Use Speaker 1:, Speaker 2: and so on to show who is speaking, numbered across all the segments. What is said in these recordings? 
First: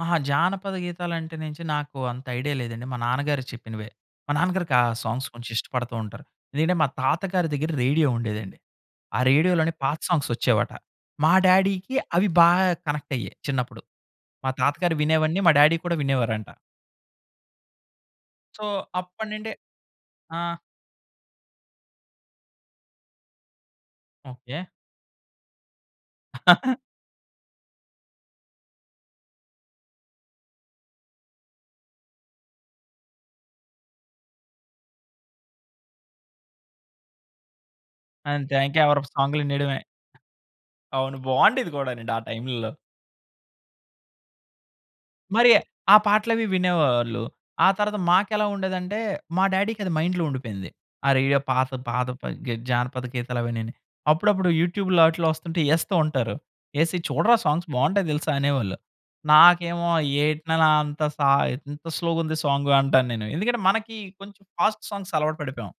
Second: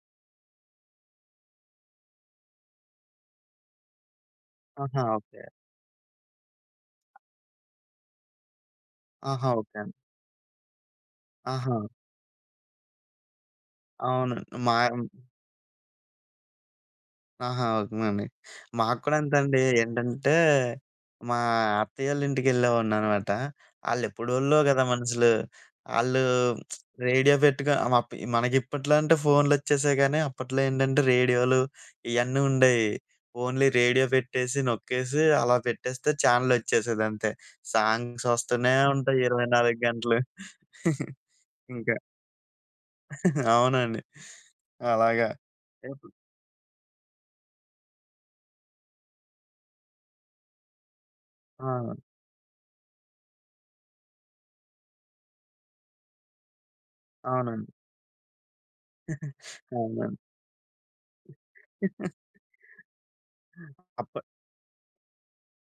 Speaker 1: అహా! జానపద గీతాలంటే నించి నాకు అంత ఐడియా లేదండి. మా నాన్నగారు చెప్పినవే. మా నాన్నగారికి ఆ
Speaker 2: ఆహా!
Speaker 1: Songs
Speaker 2: okay.
Speaker 1: కొంచెం ఇష్టపడుతూ ఉంటరు. ఎందుకంటే మా తాతగారి దగ్గర రేడియో ఉండేదండి. ఆ
Speaker 2: ఆహా!
Speaker 1: రేడియో‌లోనే
Speaker 2: ఓకే అండి.
Speaker 1: పాత సాంగ్స్ ఒచ్చేవట. మా
Speaker 2: ఆహా!
Speaker 1: డ్యాడీ‌కి అవి బాగా కనెక్ట్ అయ్యేవి చిన్నప్పుడు.
Speaker 2: అవును.
Speaker 1: మా తాతగారు
Speaker 2: మాయం
Speaker 1: వినేవన్నీ మా డ్యాడీ కూడా వినేవారంట.
Speaker 2: ఆహా! ఉకు మండి.
Speaker 1: సో,
Speaker 2: మాక్కూడా
Speaker 1: అప్పటినుండే
Speaker 2: అంతేండి. ఏంటంటే
Speaker 1: ఆ!
Speaker 2: మా అత్తయ్య వాళ్ళింటికెళ్ళేవాడిననమాట. ఆళ్ళె‌ప్పుడో‌ళ్ళో
Speaker 1: ఓకే.
Speaker 2: గదా మనుసులు. ఆళ్ళు రేడియో పెట్టుకొ అమప్ మనకిప్పట్లో అంటే ఫోన్‌లొచ్చేశాయి కానీ, అప్పట్లో ఏంటంటే రేడియోలు ఇయన్నీ ఉండేయి. ఓన్లీ రేడియో పెట్టేసి, నొక్కేసి, అలా పెట్టేస్తే, ఛానెలొచ్చేసేదంతే. సాంగ్స్
Speaker 1: అంతే
Speaker 2: వస్తనే
Speaker 1: ఇంకెవరొక
Speaker 2: ఉంటయి
Speaker 1: సాంగ్‌లు
Speaker 2: ఇరవై
Speaker 1: వినేయడమే.
Speaker 2: నాలుగు గంటలు.
Speaker 1: అవును. బావుండేది
Speaker 2: ఇంక
Speaker 1: కూడానండి ఆ టైము‌ల్లో.
Speaker 2: అవునండి. అలాగా.
Speaker 1: మరి ఆ
Speaker 2: ఏపు
Speaker 1: పాటలవి వినేవాళ్ళు. ఆ తర్వాత మాకెలా ఉండేదంటే మా డ్యాడీ‌కది మైండ్‌లో ఉండిపోయింది. ఆ రేడియో పాడేసే
Speaker 2: ఆ!
Speaker 1: పాదపని గే జానపద గీతాలవన్నీని. అప్పుడప్పుడు యూట్యూబ్‌లో ఆటిల్లో వస్తుంటే ఎస్తూ ఉంటారు. "ఎసి, చూడరా సాంగ్స్
Speaker 2: అవునండి.
Speaker 1: బావుంటాయి తెలుసా!" అనేవాళ్ళు. నాకేమో,
Speaker 2: అవునా?
Speaker 1: "ఏటి నాన్న అంత సా ఇంత స్లోగుంది సాంగ్" అంటాను నేను. ఎందుకంటే మనకి
Speaker 2: అప్
Speaker 1: కొంచెం ఫాస్ట్ సాంగ్స్ అలవాటు పడిపోయాం.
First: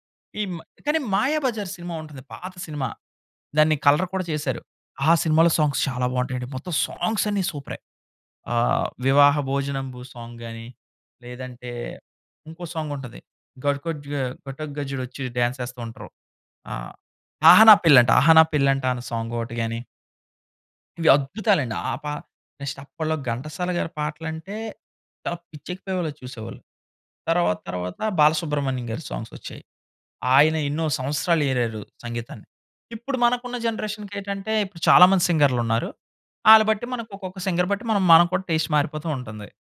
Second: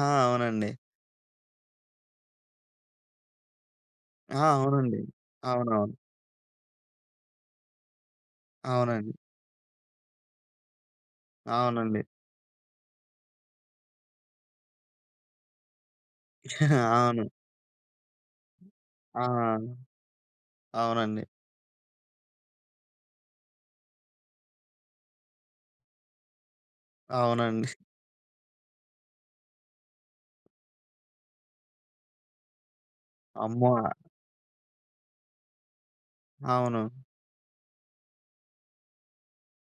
Speaker 2: ఆ!
Speaker 1: ఈమ్
Speaker 2: అవునండి.
Speaker 1: కానీ 'మాయాబజార్' సినిమా ఉంటది. పాత సినిమా. దాన్ని కలర్ కూడా
Speaker 2: ఆ!
Speaker 1: చేశారు.
Speaker 2: అవునండి.
Speaker 1: ఆ సినిమాలో సాంగ్స్
Speaker 2: అవునవును.
Speaker 1: చాలా బావుంటయండి. మొత్తం సాంగ్స్ అన్ని సూపరే. ఆహ్,
Speaker 2: అవునండి.
Speaker 1: వివాహ భోజనంబు సాంగ్ గాని లేదంటే,
Speaker 2: అవునండి.
Speaker 1: ఇంకో సాంగ్ ఉంటది. ఘట్‌కొ‌జ్జు‌గా ఘటోగజ్జు‌డొచ్చి డ్యాన్స్ ఎస్తూ ఉంటరు. ఆహ్,
Speaker 2: అవును.
Speaker 1: అహ నా పెళ్ళంట, అహ నా పెళ్ళంట అన్న
Speaker 2: ఆ!
Speaker 1: సాంగ్ ఒకటి గాని ఇవి
Speaker 2: అవునండి.
Speaker 1: అద్భుతాలండి. ఆ పాట నెక్స్ట్ అప్పట్లో ఘంటసాలగారి పాటలంటే చాలా పిచ్చెక్కిపోయేవాళ్ళలా చూసేవాళ్ళు. తర్వాత
Speaker 2: అవునండి.
Speaker 1: తర్వాత బాలసుబ్రహ్మణ్యం గారి సాంగ్స్ వచ్చాయి. ఆయన ఎన్నో సంవత్సరాలేరారు సంగీతాన్ని. ఇప్పుడు మనకున్న
Speaker 2: అమ్మో!
Speaker 1: జనరేషన్‌కేటంటే ఇప్పుడు చాలామంది సింగర్‌లున్నారు. ఆళ్ళు బట్టి
Speaker 2: అవును.
Speaker 1: మనకు ఒక్కొక్క సింగర్ బట్టి మనం మనం కూడా టేస్ట్ మారిపోతూ ఉంటుంది.